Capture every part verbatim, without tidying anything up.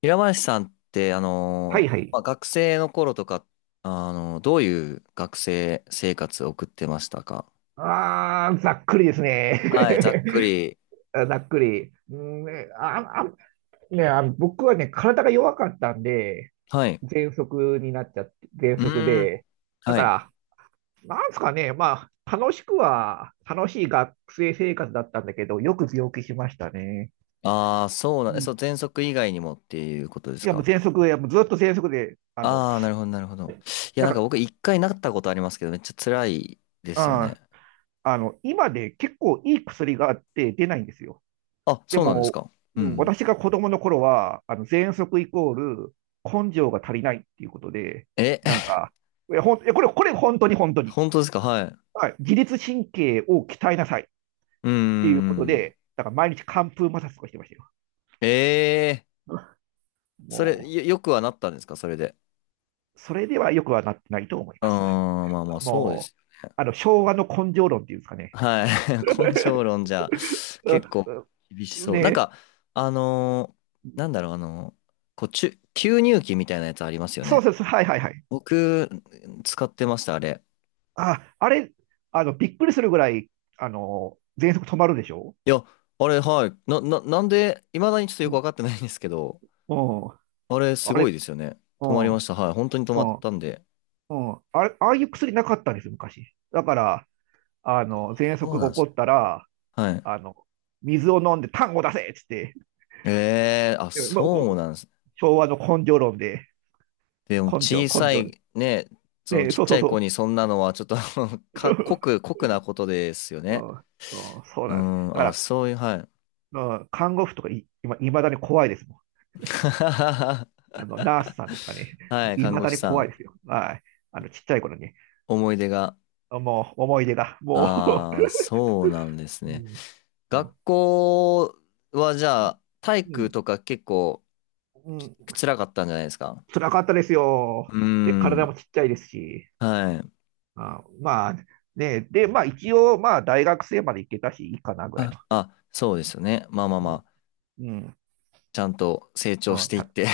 平林さんって、あはのいーはい。まあ、学生の頃とか、あのーどういう学生生活を送ってましたか？ああ、ざっくりですね。はい、ざっく り。あざっくり。うんね、あ、あ、ね、あの、僕はね、体が弱かったんで、はい。喘息になっちゃって、喘う息ーん。で。だはかい。ら、なんですかね、まあ、楽しくは、楽しい学生生活だったんだけど、よく病気しましたね。ああ、そうなうん、えそう、ん。前職以外にもっていうことでいすや、もうか？喘息、いや、もうずっと喘息で、あの、ああー、なるほど、なるほど。いや、だなんかか僕一回なったことありますけど、めっちゃ辛いですよら、うね。ん、あの、今で結構いい薬があって出ないんですよ。あ、でそうなんですも、うか？うん、ん。私が子供の頃は、あの、喘息イコール根性が足りないっていうことで、え、なん か、いや、ほん、いやこれ、これ本当に本当に。本当ですか？はい。はい。自律神経を鍛えなさいっうーていうことん。で、だから毎日寒風摩擦とかしてましたよ。ええ ー、それ、もよ、よくはなったんですか、それで。う、それではよくはなってないと思いうーます。ん、まあまあ、そうでもう、す。あの、昭和の根性論っていうんですかね。はい。根性論じゃう結ん構厳しうん。そねう。なんえ、か、あのーなんだろう、あのーこう、注吸入器みたいなやつありますよそうね。そうそう、はいはいはい。僕、使ってました、あれ。あ、あれ、あの、びっくりするぐらい、あの、喘息止まるでしょ。いや、あれ、はい。な、な、なんで、いまだにちょっとうよくわん。かってないんですけど、うん。あれ、すあごれ、いですよね。う止まりん、うました。はい。本当に止まっん、たんで。うん。あれ、ああいう薬なかったんですよ、昔。だから、あの、喘そう息がなん起でこすね。ったら、はい。あの、水を飲んで痰を出せっつって、えー、あ、うん、まあ、そうこなんです。昭和の根性論で、でも、根性、小根さ性で。い、ね、そのね、ちっそうちそゃういそ子う。にそんなのは、ちょっと か、酷、酷なことですようね。んうん、そううなんです。ん、あ、だかそういう、はい。ら、うん、看護婦とかい、今、いまだに怖いですもん。あの、ナースさんですかね。はもい、うい看ま護だ師にさ怖いでん。すよ。はい。あの、ちっちゃい頃に。思い出が。もう、思い出が。もああ、そうなんですう、うね。ん、う学ん、校はじゃあ、体う育ん。とか結構うん、辛かったんじゃないですか？辛かったですうよ。ーで、体もん、ちっちゃいですし。はい。あ、まあ、ね、で、まあ一応、まあ大学生まで行けたし、いいかなぐらいあ、の。あ、そうですよね。まあまあうまん。あ、うん。ちゃんと成長していったて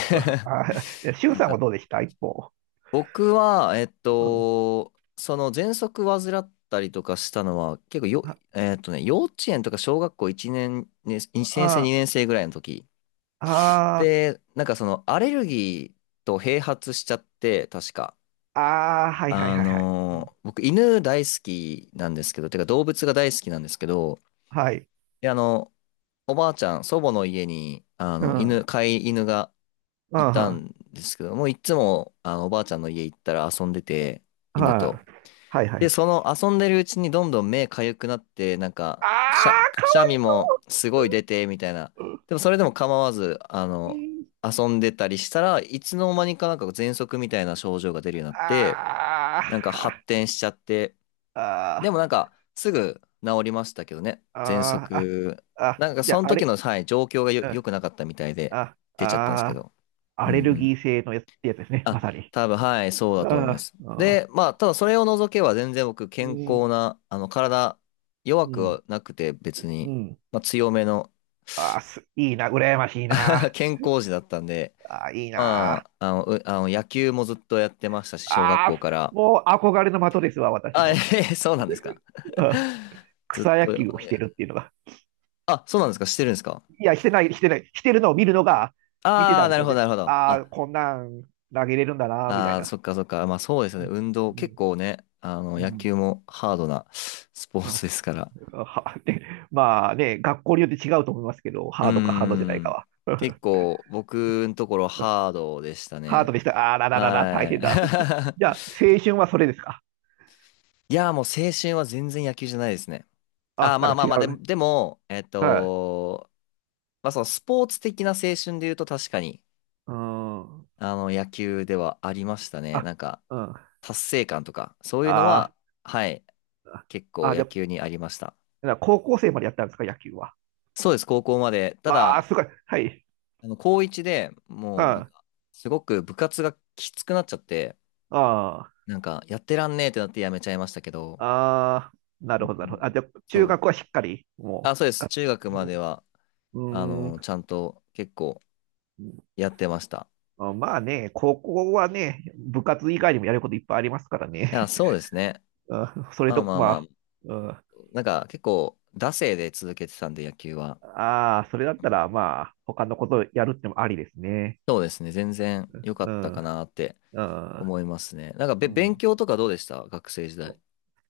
あ、し ゅうよさんかっはどうた。でした一方。僕は、えっうん。と、その喘息患ったりとかしたのは、結構よ、あ、えっとね、幼稚園とか小学校いちねん、ね、いちねん生、あ、にねん生ぐらいの時。あー、で、なんかそのアレルギーと併発しちゃって、確か。あー、はいはいあはいはい。のー、僕犬大好きなんですけど、てか動物が大好きなんですけど、はい。で、あの、おばあちゃん、祖母の家に、あうの、ん。う犬、ん。飼い犬がいたはんですけど、もういつも、あの、おばあちゃんの家行ったら遊んでて、い。犬はと。いはで、そい。の遊んでるうちにどんどん目かゆくなって、なんあか、くしゃ、あ、くかわしゃみいもすごい出て、みたいな。そう。でもそれでも構わず、あうの、ん。遊んでたりしたらいつの間にかなんか喘息みたいな症状が出るようになって、あなんか発ああ展しちゃって、あでもなんかすぐ治りましたけどね、喘ああ、息。ああ、なんかじゃそのあ、あ時れ、の、はい、状況がよ、うん、良くなかったみたいで、あ、出ちゃったんですけあど。うアんうレルギん、ー性のやつ、ってやつですね、まあ、さに。多分、はい、そうだと思いまあす。あ、で、まあ、ただそれを除けば全然僕、う健康ん、な、あの、体、弱うくん、はなくて別うに、ん。まあ、強めの ああ、す、いいな、羨ましい な。健康児だったんで、ああ、いいまな。あ、あの、うあの野球もずっとやってましたし、小学ああ、校から。もう憧れの的ですわ、私あ、えの。へへそうなんですか？うん。 ずっ草と、野球をいしやてるっていうのが。あ、そうなんですか、してるんですか？いや、してない、してない。してるのを見るのが、見てあたんあ、でなするよほど、ね。なるほど。ああ、あ、こんなん投げれるんだな、みたいあー、な。そっか、そっか。まあ、そうですようね。ん、運動、う結ん、構ね、あの、う野ん。球もハードなスポーあツですから。はでまあね、学校によって違うと思いますけど、うーハードかハードじゃないかん。は。結構僕のところ ハードでしたハートね。でした。あらららら、大は変だ。い。じゃあ、青春はそれですか。いや、もう青春は全然野球じゃないですね。あ、あ、なまあんまかあ違まあ、でうも、ね。でも、えっはい。と、まあそのスポーツ的な青春で言うと確かに、うーん。あの、野球ではありましたね。あ、なんか、うん。達成感とか、そういうのあは、ー。はい、結構あ、じ野ゃ球にありました。あ、高校生までやったんですか、野球は。そうです、高校まで。たわあ、だ、すごい。はい。あの、高こういちでうん。もう、なんあか、すごく部活がきつくなっちゃって、あ、なんか、やってらんねえってなってやめちゃいましたけど、ああ、なうるほど、なるほど。あ、じん。ゃあ、中そ学う。はしっかり、あ、もそうです。中う、学までは、うあん。うの、ちゃんと結構ーん、やってました。あ、まあね、高校はね、部活以外にもやることいっぱいありますからいや、ね。そうですね。うん、それまあと、まあまあ、まあ、うん、なんか結構、惰性で続けてたんで、野球は。ああ、それだっうたら、ん、まあ、他のことやるってもありですね。そうですね。全然良かうったん。かなってうん。思いますね。なんかうべ、勉ん。強とかどうでした学生時代。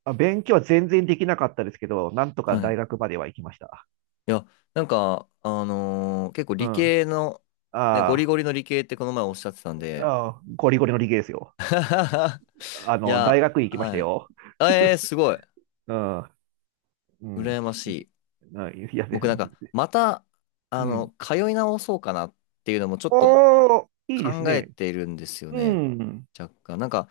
あ、勉強は全然できなかったですけど、なんとはかい。大い学までは行きました。や、なんか、あのー結構理う系の、ね、ゴリゴん。ああ、リの理系ってこの前おっしゃってたんで、ああ、ゴリゴリの理系ですよ。あいの、大や、学院行きましたはい。よ。ええー、すごい。うん。うん。羨ましいい。あ いや、で、僕なんか、また、あうん。の、通い直そうかなっていうのもちょっとおー、いいです考えね。ているんですようね。ん。若干。なんか、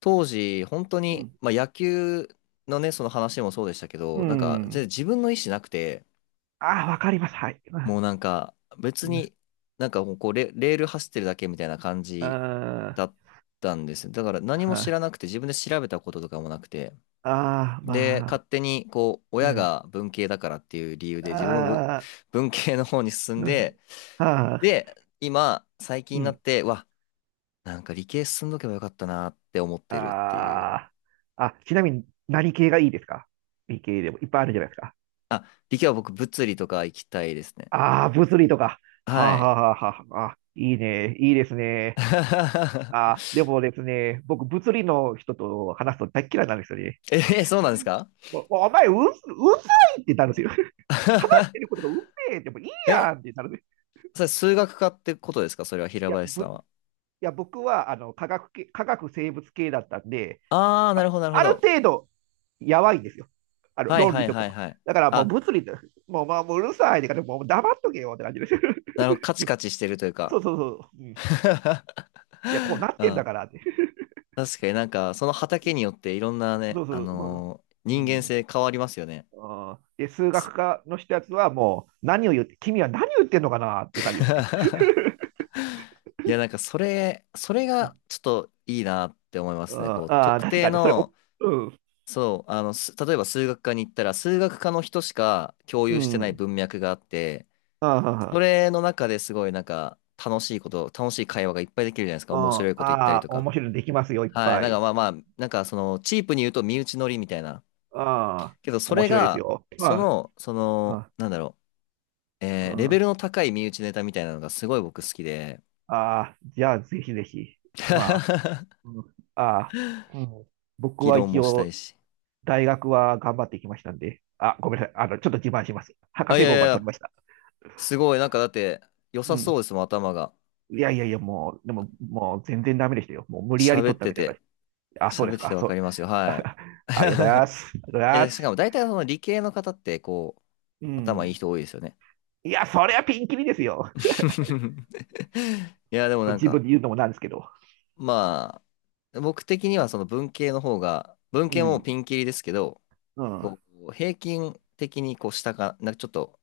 当時、本当うに、ん。まあ、野球のね、その話もそうでしたけうど、なんか、全然ん。自分の意思なくて、ああ、わかります。はい。もうなんか、う別に、ん。なんかもうこうレ、レール走ってるだけみたいな感じあだったんです。だから、あ、何もは知あ、らなくて、自分で調べたこととかもなくて、ああ、で、まあ、勝手に、こう、う親ん。が文系だからっていう理由で、自分もぶあ文系の方に進んー、うん、で、あで、今、最近ー、うになっん、て、うわ、なんか理系進んどけばよかったなって思ってるっていう。あー、あ、ちなみに何系がいいですか。理系でもいっぱいあるじゃないですか。あ、理系は僕、物理とか行きたいですね。ああ、物理とか。ははあ、い。はあはあはあ、あ、いいね、いいですね。ああ でもですね、僕、物理の人と話すと大っ嫌いなんですよね。え、そうなんですか？ もう、もうお前、う、うざいってなるんですよ。話してること がうぜえでもいいえ、やんってなるんです。それ数学科ってことですか、それは平いや、林ぶ、さんいは。や、僕は、あの、科学系、科学生物系だったんで、あー、なるほど、なるほあるど。程度、やばいんですよ。あの、はい論は理いとかはいの。はい。だから、もうあ、物理と、もう、まあ、もううるさいってから、もう黙っとけよって感じです。なるほど、カチカチしてるというそか。うそうそう。うん、い や、こうなっうてんだん、からって。確かになんか、その畑によっていろんなそね、うそあう。のーう人間ん。うん、性変わりますよね。あ、で、数す 学 科の人やつは、もう、何を言って、君は何を言ってんのかなっていう感じですね。いや、なんかそれ、それがちょっといいなって思いまうん、すね。こう、ああ、特確定かに。それ、おの、うん、そう、あの、す例えば数学科に行ったら、数学科の人しか共う有してないん。文脈があって、そあれの中ですごいなんか楽しいこと、楽しい会話がいっぱいできるじゃないですか。面白あ、いこと言ったりああ、とか。面白いのできますよ、いっはい。ぱなんかい。まあまあ、なんかその、チープに言うと身内乗りみたいな。ああ、けど、そ面れ白いですが、よ。そあの、その、あ、なんだろう。えーレベああ、ルの高い身内ネタみたいなのがすごい僕好きで、ああ、じゃあ、ぜひぜひ。まあ、うん、ああ、うん、僕議は論一もしたい応、し。大学は頑張ってきましたんで、あ、ごめんなさい。あの、ちょっと自慢します。博あ、い士やい号やいまで取りや、ました。すごい、なんかだって、良うさそうん。ですもん、頭が。いやいやいや、もう、でも、もう全然ダメでしたよ。もう無理やり喋っ取ったてみたいなて、感じ。あ、そうで喋っすててか。わそかう。りますよ、はい。ありがとうございます。ありがとうご いざいまや、しかもす。大体その理系の方って、こう、う頭いいん。人多いですよね。いや、それはピンキリですよ。いや、でももうなん自分か、で言うのもなんですけど。まあ、僕的にはその文系の方が、文う系もん。ピンキリですけど、うん。こう、平均的にこう下か、なんかちょっと、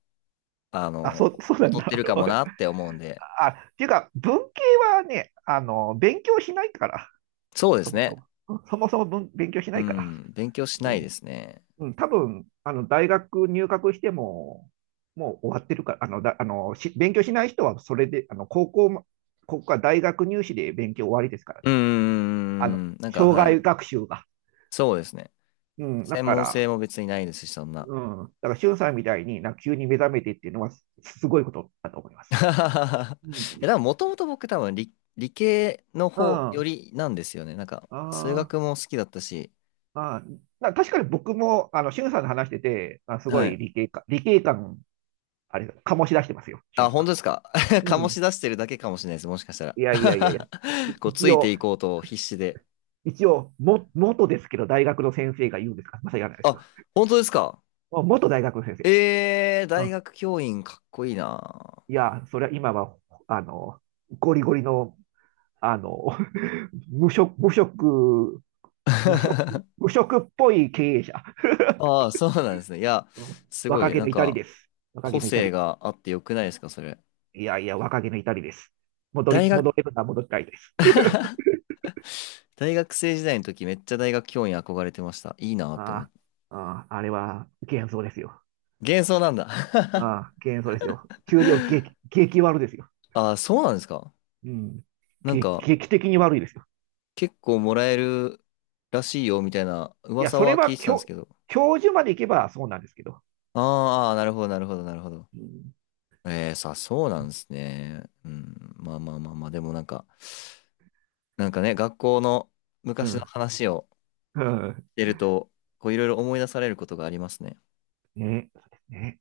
ああ、の、そ、そうなん劣ってだ。るかもなっ て思うんで。あ、っていうか、文系はね、あの、勉強しないから、そうでそすもそね。も。そもそも文勉強しなういから。ん。勉強しなういでん。すね。うん、多分、あの、大学入学しても、もう終わってるから、あの、だ、あの、し、勉強しない人はそれで、あの、高校も、ここは大学入試で勉強終わりですからうーね。あの、ん。なんか、生は涯い。学習が。そうですね。うん、だ専か門ら、性も別にないですし、そんな。うん、だから、しゅんさんみたいに、なんか急に目覚めてっていうのは、すすごいことだと思いま す。いうや、でん。も、もともと僕多分理、理系のうん。方よありなんですよね。なんか、数あ。学も好きだったし。あ、な確かに僕も、あの、しゅんさんの話してて、あ、すごはいい。理系か、理系感、あれ、醸し出してますよ、しゅあ、ん本さ。当ですか？うん。う醸ん。し出してるだけかもしれないです。もしかしたら。いやいやいやいや、い こう、つ一いて応、いこうと必死で。一応、も、元ですけど、大学の先生が言うんですか、まさ言わないですあ、よ。本当ですか？あ、元大学の先生。えー、う大ん。学教員かっこいいな。いや、それは今は、あの、ゴリゴリの、あの、無職、無職、無職、無職っぽい経営者。ああ、そうなんですね。いや、うん、すご若い、気なのん至りか、です。若個気の至性り。があってよくないですか、それ。いやいや、若気の至りです。戻り、大学、戻れるなら戻りたいです。大学生時代の時、めっちゃ大学教員憧れてました。いいなって思っあて。あ、ああ、あれは幻想ですよ。幻想なんだ。ああ、幻想ですよ。給料激、激悪ですよ。ああ、そうなんですか？うん。なん劇、か、劇的に悪いですよ。結構もらえるらしいよ、みたいないや、噂それはは聞いてたんです教、けど。教授まで行けばそうなんですけど。あーあー、なるほど、なるほど、なるほど。うん。ええ、さ、そうなんですね。うん、まあまあまあまあ、でもなんか、なんかね、学校のう昔のん。話をうん。してると、こう、いろいろ思い出されることがありますね。ね。そうですね。